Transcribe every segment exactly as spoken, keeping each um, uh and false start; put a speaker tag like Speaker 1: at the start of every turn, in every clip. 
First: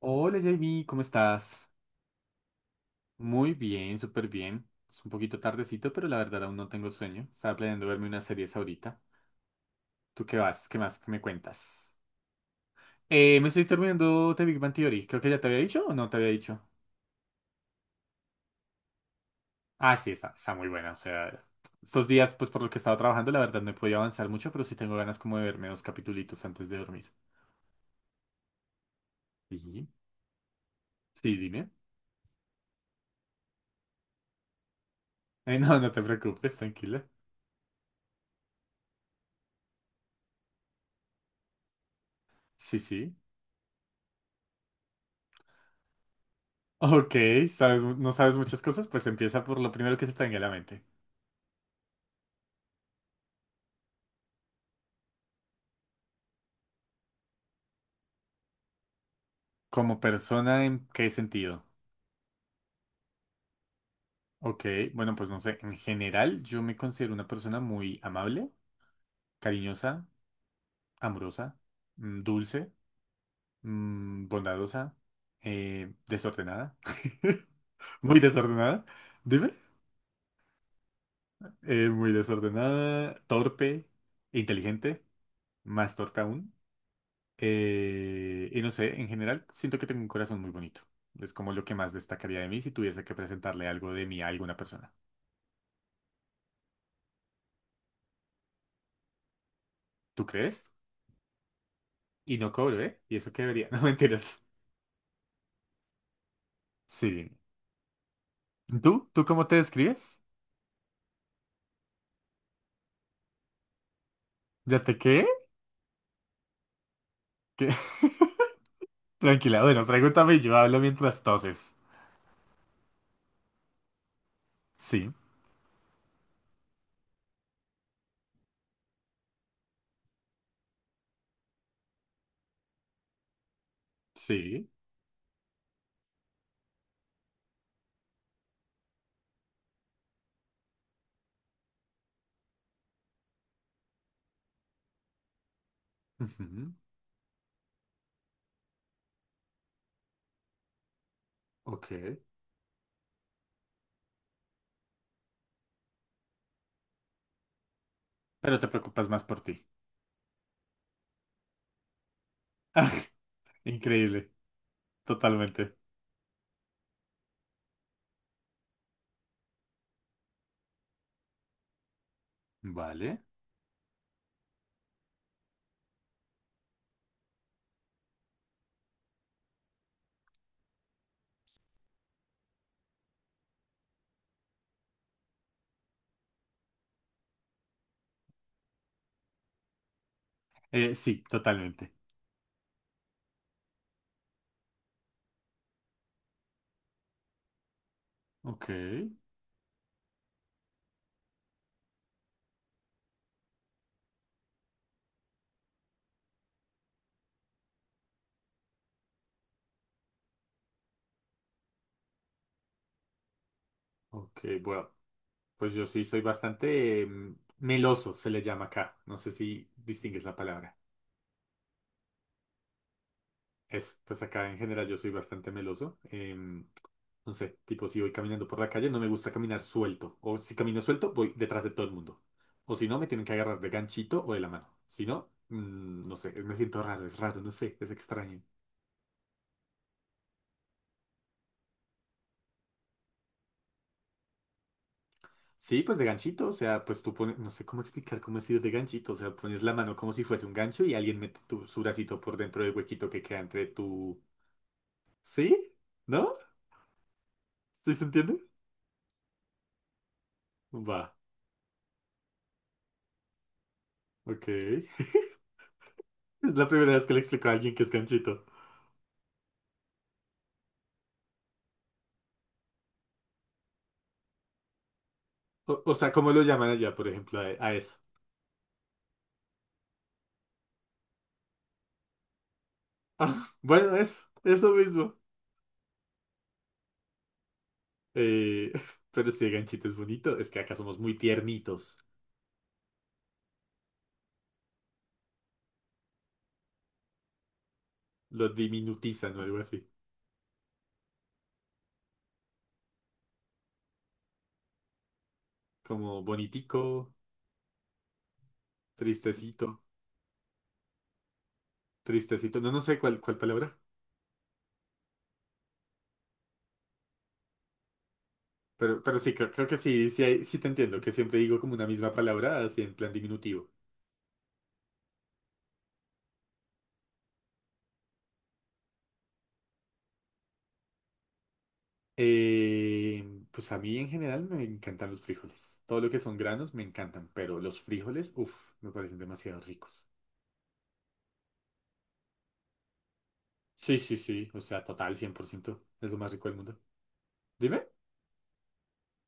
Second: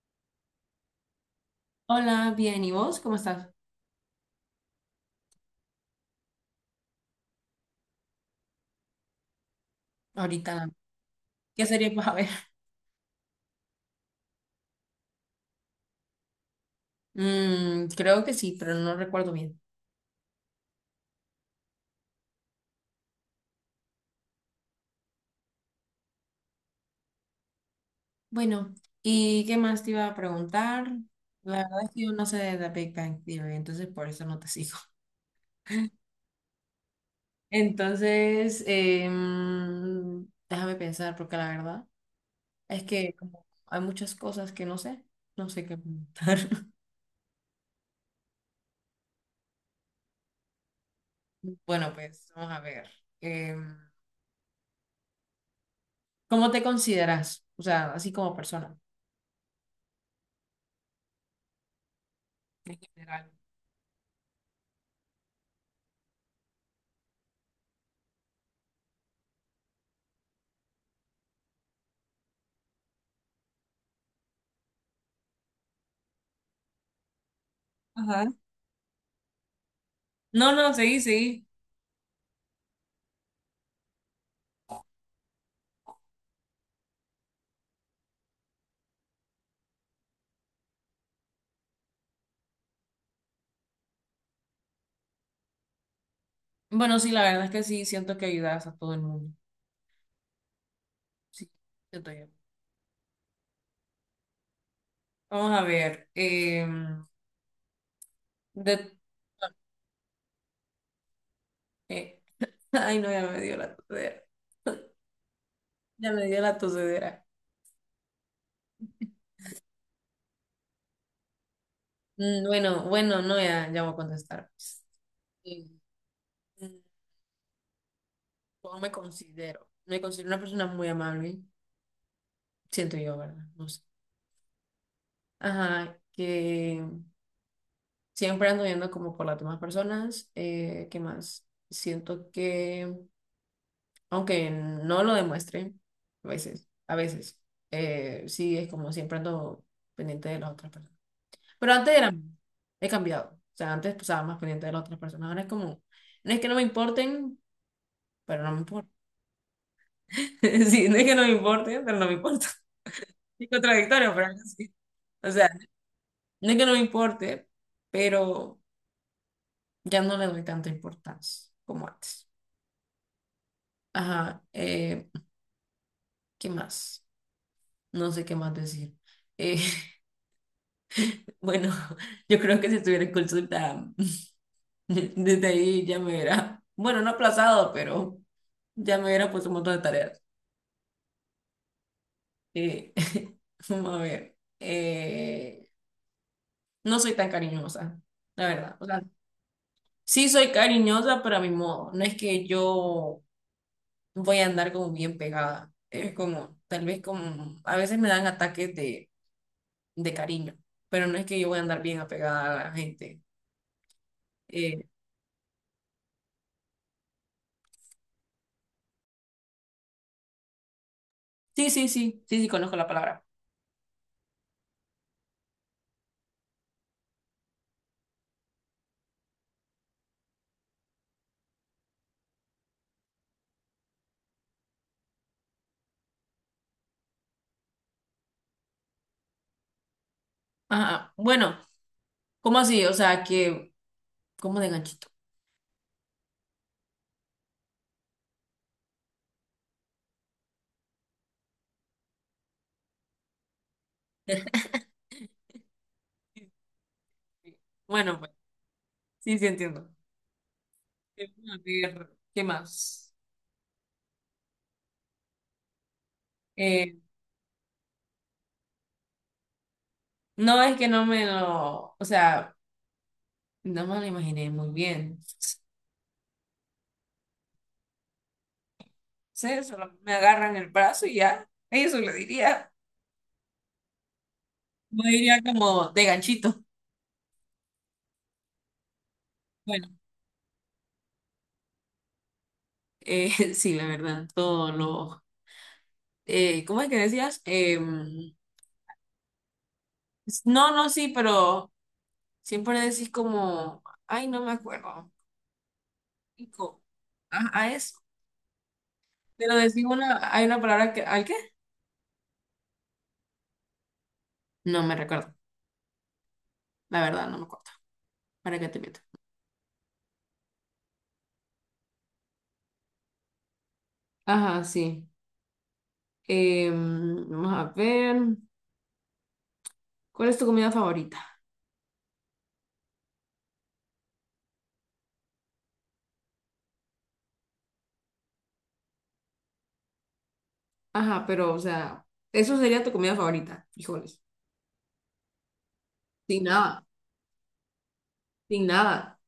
Speaker 1: Hola J B, ¿cómo estás?
Speaker 2: Hola, bien, ¿y vos? ¿Cómo estás?
Speaker 1: Muy bien, súper bien. Es un poquito tardecito, pero la verdad aún no tengo sueño. Estaba planeando verme unas series ahorita. ¿Tú qué vas?
Speaker 2: Ahorita,
Speaker 1: ¿Qué más? ¿Qué me
Speaker 2: ¿qué serie
Speaker 1: cuentas?
Speaker 2: vas a ver?
Speaker 1: Eh, me estoy terminando The Big Bang Theory. Creo que ya te había dicho o no te había dicho.
Speaker 2: Mm, creo que sí, pero no recuerdo bien.
Speaker 1: Ah, sí, está, está muy buena. O sea, estos días, pues por lo que he estado trabajando, la verdad no he podido avanzar mucho, pero sí tengo ganas como de verme dos capitulitos antes de dormir.
Speaker 2: Bueno, ¿y qué más
Speaker 1: ¿Sí?
Speaker 2: te iba a preguntar?
Speaker 1: Sí,
Speaker 2: La
Speaker 1: dime.
Speaker 2: verdad es que yo no sé de The Big Bang Theory, entonces por eso no te sigo.
Speaker 1: Eh, no, no te preocupes, tranquila.
Speaker 2: Entonces, em, déjame pensar, porque la verdad
Speaker 1: Sí,
Speaker 2: es que
Speaker 1: sí.
Speaker 2: como hay muchas cosas que no sé, no sé qué preguntar.
Speaker 1: Ok, ¿sabes, mu- no sabes muchas cosas? Pues empieza por lo primero que se te venga a la mente.
Speaker 2: Bueno, pues vamos a ver. Em, ¿Cómo te consideras? O sea, así como persona,
Speaker 1: Como persona, ¿en qué sentido?
Speaker 2: en general.
Speaker 1: Ok, bueno, pues no sé, en general yo me considero una persona muy amable, cariñosa, amorosa, mm, dulce, mm, bondadosa, eh, desordenada, muy
Speaker 2: Ajá.
Speaker 1: desordenada, dime,
Speaker 2: No, no, seguí, seguí.
Speaker 1: eh, muy desordenada, torpe, inteligente, más torpe aún, eh, y no sé, en general siento que tengo un corazón muy bonito. Es como lo que más destacaría de mí si tuviese que presentarle algo de mí a alguna persona.
Speaker 2: Bueno, sí, la verdad es que sí, siento que ayudas a todo el mundo.
Speaker 1: ¿Tú crees?
Speaker 2: Sí, siento yo.
Speaker 1: Y no cobro, ¿eh? Y eso que debería. No, mentiras.
Speaker 2: Vamos a ver. em,
Speaker 1: Sí.
Speaker 2: de,
Speaker 1: ¿Tú? ¿Tú cómo te describes?
Speaker 2: eh, Ay, no, ya me dio la tosedera.
Speaker 1: ¿Ya te qué?
Speaker 2: Ya me dio la tosedera.
Speaker 1: ¿Qué? Tranquila, bueno, pregúntame y yo hablo mientras toses.
Speaker 2: Mm, bueno, bueno, no, ya, ya voy a contestar pues.
Speaker 1: Sí.
Speaker 2: Sí. Mm, ¿Cómo me considero? Me considero una persona muy amable, siento yo, ¿verdad? No sé.
Speaker 1: Sí.
Speaker 2: Ajá, que siempre ando viendo como por las demás personas. Eh, ¿qué más? Siento que aunque no lo demuestre, a veces,
Speaker 1: Ujú.
Speaker 2: a veces, eh, sí es como siempre ando pendiente de las otras personas. Pero
Speaker 1: Ok.
Speaker 2: antes era, he cambiado. O sea, antes pues, estaba más pendiente de las otras personas, ahora es como, no es que no me importen, pero no
Speaker 1: Pero
Speaker 2: me
Speaker 1: te
Speaker 2: importa.
Speaker 1: preocupas más por ti.
Speaker 2: Sí, no es que no me importe pero no me importa. Es contradictorio, pero
Speaker 1: Increíble.
Speaker 2: sí. O sea,
Speaker 1: Totalmente.
Speaker 2: no es que no me importe, pero ya no le doy tanta importancia como antes.
Speaker 1: Vale.
Speaker 2: Ajá. Eh, ¿qué más? No sé qué más decir. Eh, Bueno, yo creo que si estuviera en consulta, desde ahí ya me hubiera, bueno, no aplazado, pero ya me hubiera puesto un montón de tareas.
Speaker 1: Eh, sí, totalmente.
Speaker 2: Eh, Vamos a ver, eh, no soy tan cariñosa, la
Speaker 1: Ok.
Speaker 2: verdad. O sea, sí soy cariñosa, pero a mi modo. No es que yo voy a andar como bien pegada. Es como, tal vez como, a veces me dan ataques de, de cariño, pero no es que yo voy a andar bien apegada a la gente.
Speaker 1: Ok,
Speaker 2: Eh,
Speaker 1: bueno. Pues yo sí soy bastante eh, meloso, se le llama acá. No sé si distingues la palabra.
Speaker 2: sí, sí, sí, sí, sí, conozco la palabra.
Speaker 1: Eso, pues acá en general yo soy bastante meloso. em, no sé, tipo si voy caminando por la calle, no me gusta caminar suelto. O si camino suelto, voy detrás de todo el mundo. O si no, me tienen que agarrar de ganchito o de la mano. Si no, mm, no sé, me siento raro, es raro, no sé, es extraño.
Speaker 2: Ajá, bueno, ¿cómo así? O sea, que, ¿cómo de ganchito?
Speaker 1: Sí, pues de ganchito, o sea, pues tú pones, no sé cómo explicar cómo es ir de ganchito, o sea, pones la mano como si fuese un gancho y alguien mete tu, su bracito por dentro del huequito que queda entre tu... ¿Sí? ¿No? ¿Sí se
Speaker 2: Bueno, pues,
Speaker 1: entiende?
Speaker 2: sí, sí entiendo.
Speaker 1: Va,
Speaker 2: Eh, A ver, ¿qué más?
Speaker 1: ok. Es la primera
Speaker 2: Eh,
Speaker 1: vez que le explico a alguien que es ganchito.
Speaker 2: no es que no me lo, o sea, no me lo imaginé muy bien.
Speaker 1: O, o sea, ¿cómo lo llaman allá, por ejemplo, a, a eso?
Speaker 2: Sí, solo me agarran el brazo y ya. Eso le diría.
Speaker 1: Ah, bueno, eso, eso
Speaker 2: No
Speaker 1: mismo.
Speaker 2: diría como de ganchito.
Speaker 1: Eh, pero si el ganchito
Speaker 2: Bueno,
Speaker 1: es bonito, es que acá somos muy tiernitos.
Speaker 2: eh, sí, la verdad, todo lo. Eh, ¿cómo es que decías? Em,
Speaker 1: Lo diminutizan o algo así.
Speaker 2: no, no, sí, pero siempre decís como, ay, no me acuerdo.
Speaker 1: Como
Speaker 2: Pico,
Speaker 1: bonitico,
Speaker 2: a, a eso. Pero
Speaker 1: tristecito,
Speaker 2: decir una, hay una palabra que, ¿al qué?
Speaker 1: tristecito. No, no sé cuál, cuál palabra.
Speaker 2: No me recuerdo, la verdad, no me acuerdo. ¿Para qué te meto?
Speaker 1: Pero, pero sí, creo, creo que sí, sí, hay- sí te entiendo, que siempre digo como una misma palabra, así en plan diminutivo.
Speaker 2: Ajá, sí. Em, vamos a ver, ¿cuál es tu comida favorita?
Speaker 1: Eh, pues a mí en general me encantan los frijoles. Todo lo que son granos me encantan, pero los frijoles, uff, me parecen demasiado ricos.
Speaker 2: Ajá, pero, o sea, eso sería tu comida favorita,
Speaker 1: Sí, sí,
Speaker 2: frijoles.
Speaker 1: sí, o sea, total, cien por ciento es lo más
Speaker 2: Sin
Speaker 1: rico del mundo.
Speaker 2: nada,
Speaker 1: Dime,
Speaker 2: sin nada.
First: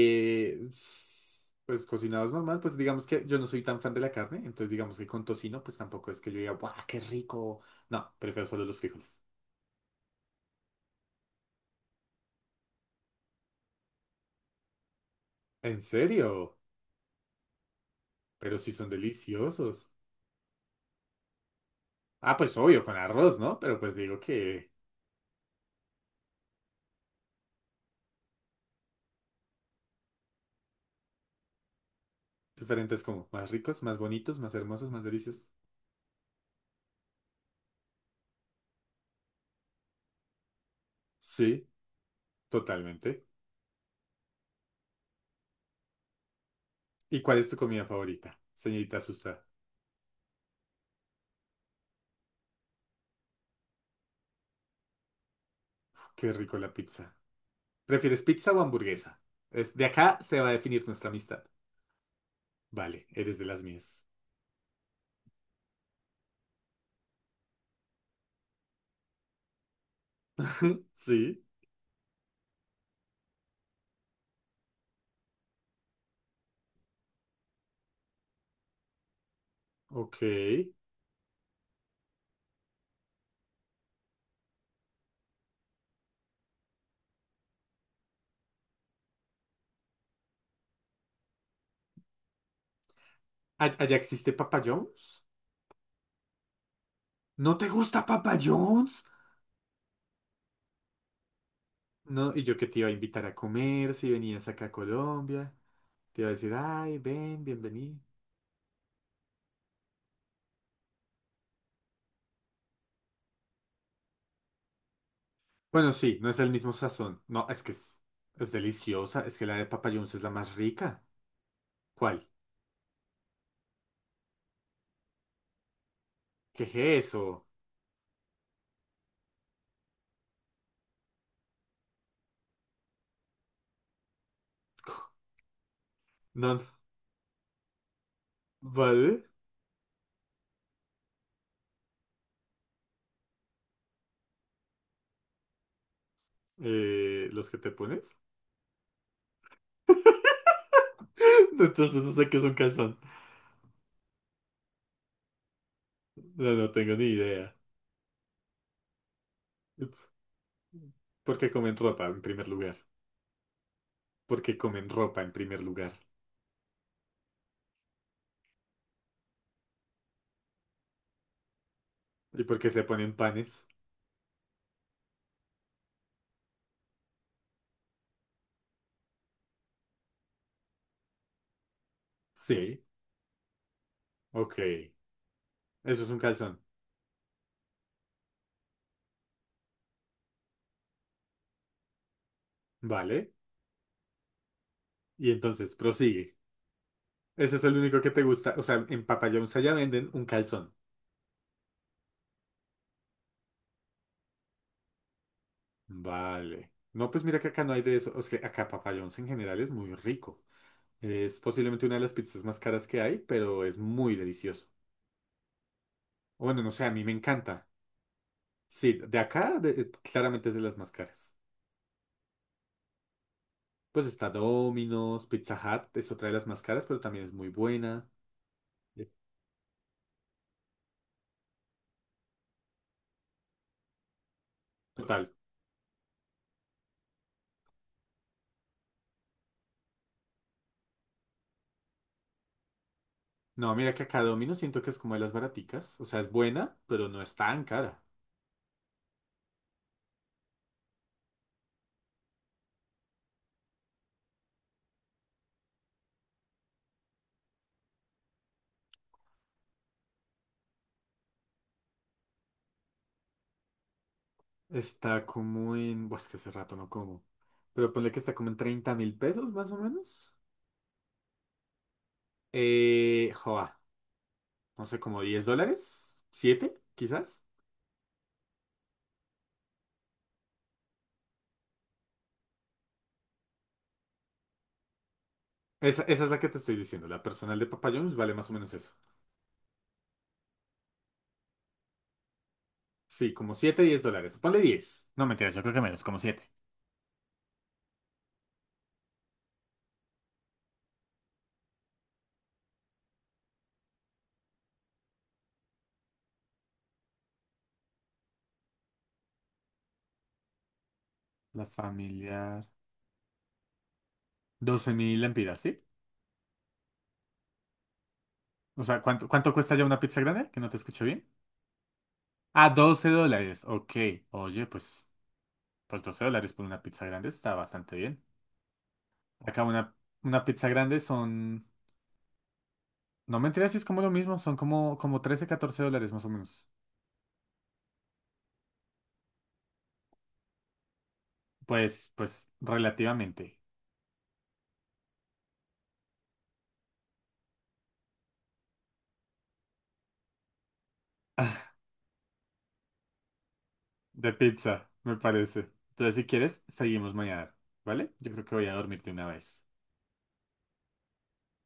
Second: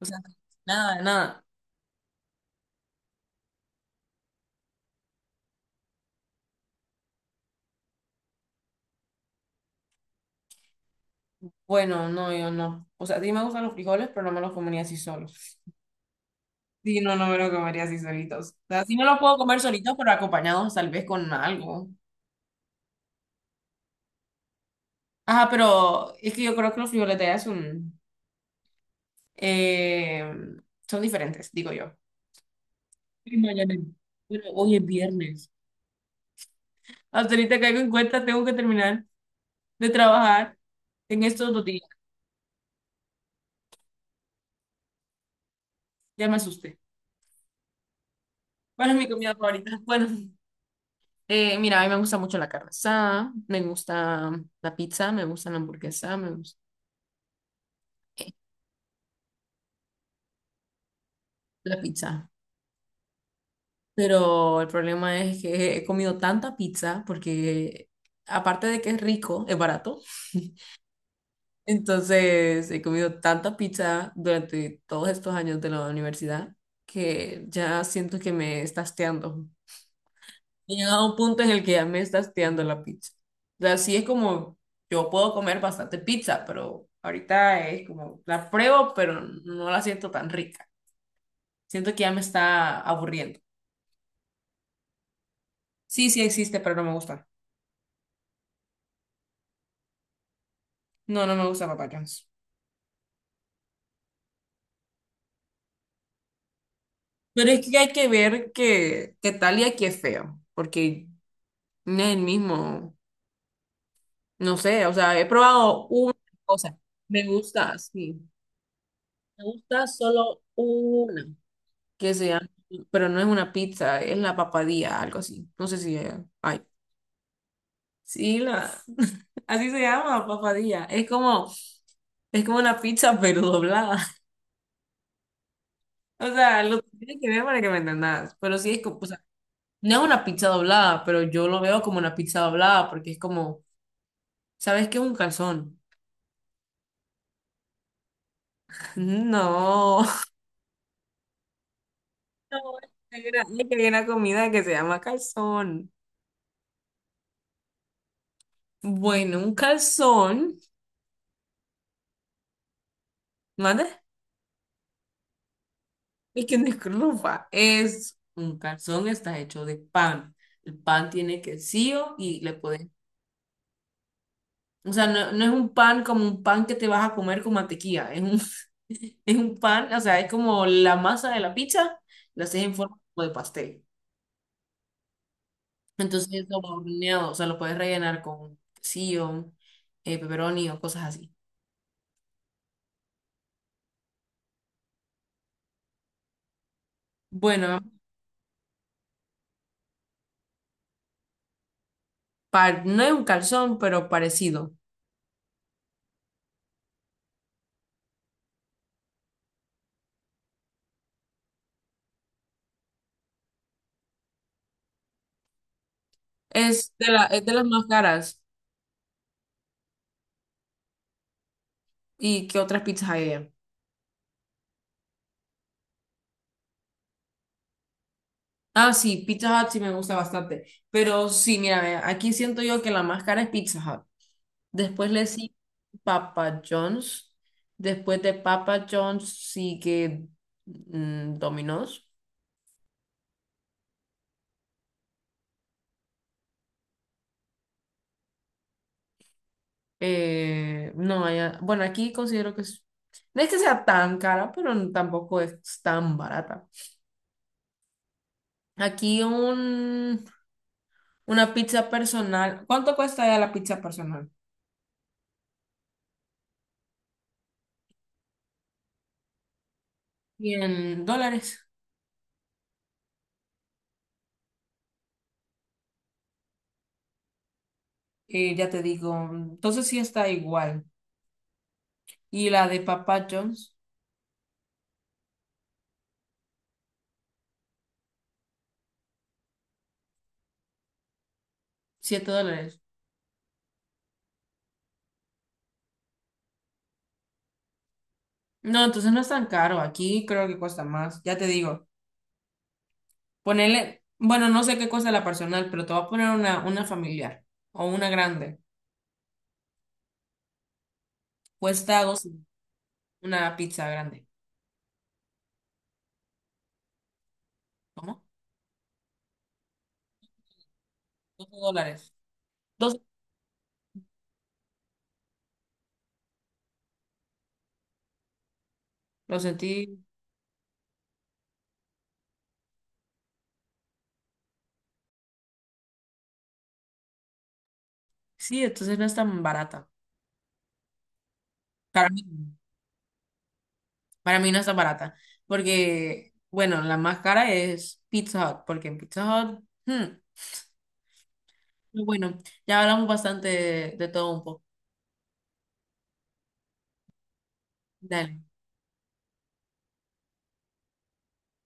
Speaker 2: O sea, nada, de
Speaker 1: s-
Speaker 2: nada.
Speaker 1: pues cocinados normal, pues digamos que yo no soy tan fan de la carne, entonces digamos que con tocino, pues tampoco es que yo diga, ¡guau, qué rico! No, prefiero solo los frijoles.
Speaker 2: Bueno, no, yo no. O sea, sí me gustan los frijoles, pero no me los comería así solos.
Speaker 1: ¿En serio?
Speaker 2: Sí, no, no me los comería así solitos. O
Speaker 1: Pero sí
Speaker 2: sea,
Speaker 1: son
Speaker 2: sí me los puedo comer
Speaker 1: deliciosos.
Speaker 2: solitos, pero acompañados tal vez con algo.
Speaker 1: Ah, pues obvio, con arroz, ¿no? Pero pues digo que
Speaker 2: Ajá, pero es que yo creo que los violetas son, eh, son diferentes, digo yo.
Speaker 1: diferentes como
Speaker 2: Y
Speaker 1: más
Speaker 2: mañana.
Speaker 1: ricos, más bonitos,
Speaker 2: Bueno,
Speaker 1: más
Speaker 2: hoy es
Speaker 1: hermosos, más deliciosos.
Speaker 2: viernes. Hasta ahorita caigo en cuenta, tengo que terminar de trabajar en estos dos
Speaker 1: Sí,
Speaker 2: días.
Speaker 1: totalmente.
Speaker 2: Ya me asusté.
Speaker 1: ¿Y cuál es tu comida favorita,
Speaker 2: ¿Cuál
Speaker 1: señorita
Speaker 2: es mi comida
Speaker 1: Asusta?
Speaker 2: favorita? Bueno, eh, mira, a mí me gusta mucho la carne asada, me gusta la pizza, me gusta la hamburguesa, me
Speaker 1: Qué rico
Speaker 2: gusta
Speaker 1: la pizza. ¿Prefieres pizza o hamburguesa? Es- de acá se va a definir nuestra amistad.
Speaker 2: la pizza.
Speaker 1: Vale, eres de las mías.
Speaker 2: Pero el problema es que he comido tanta pizza porque aparte de que es rico, es barato.
Speaker 1: Sí,
Speaker 2: Entonces, he comido tanta pizza durante todos estos años de la universidad que ya siento que me está hasteando.
Speaker 1: ok.
Speaker 2: He llegado a un punto en el que ya me está hasteando la pizza. O sea, sí es como, yo puedo comer bastante pizza, pero ahorita es como, la pruebo, pero no la siento tan rica. Siento que ya me está aburriendo.
Speaker 1: ¿A- ¿Allá existe Papa John's?
Speaker 2: Sí, sí existe, pero no me gusta.
Speaker 1: ¿No te gusta Papa John's?
Speaker 2: No, no me gusta Papa John's.
Speaker 1: No, y yo que te iba a invitar a comer si venías acá a Colombia. Te iba a decir, ay, ven,
Speaker 2: Pero es que hay
Speaker 1: bienvenido.
Speaker 2: que ver que, que Talia aquí es feo, porque no es el mismo. No sé, o sea, he probado
Speaker 1: Bueno,
Speaker 2: una
Speaker 1: sí, no es el mismo
Speaker 2: cosa.
Speaker 1: sazón.
Speaker 2: Me
Speaker 1: No, es que
Speaker 2: gusta,
Speaker 1: es,
Speaker 2: sí.
Speaker 1: es deliciosa. Es
Speaker 2: Me
Speaker 1: que la de
Speaker 2: gusta
Speaker 1: Papa John's es la
Speaker 2: solo
Speaker 1: más rica.
Speaker 2: una, que
Speaker 1: ¿Cuál?
Speaker 2: se llama, pero no es una pizza, es la papadilla, algo así. No sé si eh, hay.
Speaker 1: ¿Qué es eso?
Speaker 2: Sí, la, así se llama, papadilla. Es como, es como una pizza, pero doblada. O
Speaker 1: No,
Speaker 2: sea,
Speaker 1: no.
Speaker 2: lo tienes que ver para que me entendas. Pero sí es como, o
Speaker 1: ¿Vale?
Speaker 2: sea, no es una pizza doblada, pero yo lo veo como una pizza doblada, porque es como, ¿sabes qué es un calzón?
Speaker 1: Eh, ¿los que te pones?
Speaker 2: No.
Speaker 1: Entonces no sé qué es un
Speaker 2: No,
Speaker 1: calzón.
Speaker 2: hay una hay una comida que se llama calzón.
Speaker 1: No, no tengo ni idea.
Speaker 2: Bueno, un calzón,
Speaker 1: ¿Por qué comen ropa en primer lugar?
Speaker 2: ¿mande?
Speaker 1: ¿Por qué comen ropa en primer lugar?
Speaker 2: Y que no es. Es un calzón, está hecho de pan. El pan tiene quesillo y
Speaker 1: ¿Y
Speaker 2: le
Speaker 1: por qué se
Speaker 2: puedes,
Speaker 1: ponen panes?
Speaker 2: o sea, no, no es un pan como un pan que te vas a comer con mantequilla, es un, es un pan, o sea, es como la masa de la pizza, la haces en
Speaker 1: Sí,
Speaker 2: forma como de pastel.
Speaker 1: ok. Eso es un
Speaker 2: Entonces
Speaker 1: calzón.
Speaker 2: lo va horneado, o sea, lo puedes rellenar con quesillo, eh, pepperoni o cosas así.
Speaker 1: Vale. Y entonces, prosigue. Ese es el
Speaker 2: Bueno,
Speaker 1: único que te gusta. O sea, en Papa John's allá venden un calzón.
Speaker 2: par- no es un calzón, pero parecido.
Speaker 1: Vale. No, pues mira que acá no hay de eso. O sea, acá Papa John's en general es muy rico. Es posiblemente una de las pizzas más caras que hay, pero es muy delicioso. Bueno, no sé, a
Speaker 2: Es
Speaker 1: mí
Speaker 2: de
Speaker 1: me
Speaker 2: la, es de las
Speaker 1: encanta.
Speaker 2: más caras.
Speaker 1: Sí, de acá de- eh, claramente es de las más caras.
Speaker 2: ¿Y qué otras pizzas hay allá?
Speaker 1: Pues está Domino's, Pizza Hut es otra de las más caras, pero también es muy buena.
Speaker 2: Ah,
Speaker 1: Eh,
Speaker 2: sí, Pizza Hut sí me gusta bastante. Pero sí, mira, ve, aquí siento yo que la más cara es Pizza Hut. Después le
Speaker 1: Total.
Speaker 2: sigue Papa John's. Después de Papa John's sigue mm, Domino's.
Speaker 1: No, mira que acá Domino's siento que es como de las baraticas. O sea, es buena, pero no es tan cara.
Speaker 2: Eh, no, allá- bueno, aquí considero que es- no es que sea tan cara, pero tampoco es tan barata. Aquí un Una pizza personal. ¿Cuánto cuesta ya la pizza personal?
Speaker 1: Está como en... Pues que hace rato no como. Pero ponle que está como en treinta mil pesos más o menos.
Speaker 2: Cien dólares.
Speaker 1: Eh, joa, no sé, como diez dólares. Siete, quizás.
Speaker 2: Eh, ya te digo. Entonces sí está igual. Y la de Papa John's,
Speaker 1: Esa, esa es la que te estoy diciendo. La personal de Papa John's vale más o menos eso.
Speaker 2: siete dólares.
Speaker 1: Sí, como siete diez dólares. Ponle diez. No, mentiras, yo creo que menos, como siete.
Speaker 2: No, entonces no es tan caro. Aquí creo que cuesta más. Ya te digo. Ponele. Bueno, no sé qué cuesta la personal, pero te voy a poner una, una familiar o una grande.
Speaker 1: La
Speaker 2: Cuesta doce
Speaker 1: familiar.
Speaker 2: Una pizza grande.
Speaker 1: Doce mil lempiras, ¿sí?
Speaker 2: ¿Cómo?
Speaker 1: O sea, ¿cuánto, ¿cuánto cuesta ya una pizza grande? Que no te escucho bien.
Speaker 2: doce dólares.
Speaker 1: Ah,
Speaker 2: doce.
Speaker 1: doce dólares. Ok. Oye, pues, pues doce dólares por una pizza grande está bastante bien.
Speaker 2: Lo
Speaker 1: Acá una,
Speaker 2: sentí.
Speaker 1: una pizza grande son... No mentiras, sí es como lo mismo. Son como, como trece catorce dólares más o menos.
Speaker 2: Sí, entonces no es tan barata. Para
Speaker 1: Pues,
Speaker 2: mí,
Speaker 1: pues,
Speaker 2: no.
Speaker 1: relativamente.
Speaker 2: Para mí no está barata, porque, bueno, la más cara es Pizza Hut, porque en Pizza Hut, hmm, pero bueno, ya hablamos bastante de, de todo
Speaker 1: De
Speaker 2: un poco.
Speaker 1: pizza, me parece. Entonces, si quieres, seguimos mañana. ¿Vale? Yo
Speaker 2: Dale,
Speaker 1: creo que voy a dormirte una vez.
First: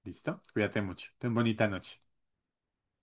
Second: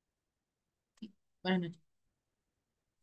Speaker 1: ¿Listo? Cuídate mucho. Ten
Speaker 2: buenas
Speaker 1: bonita
Speaker 2: noches.
Speaker 1: noche.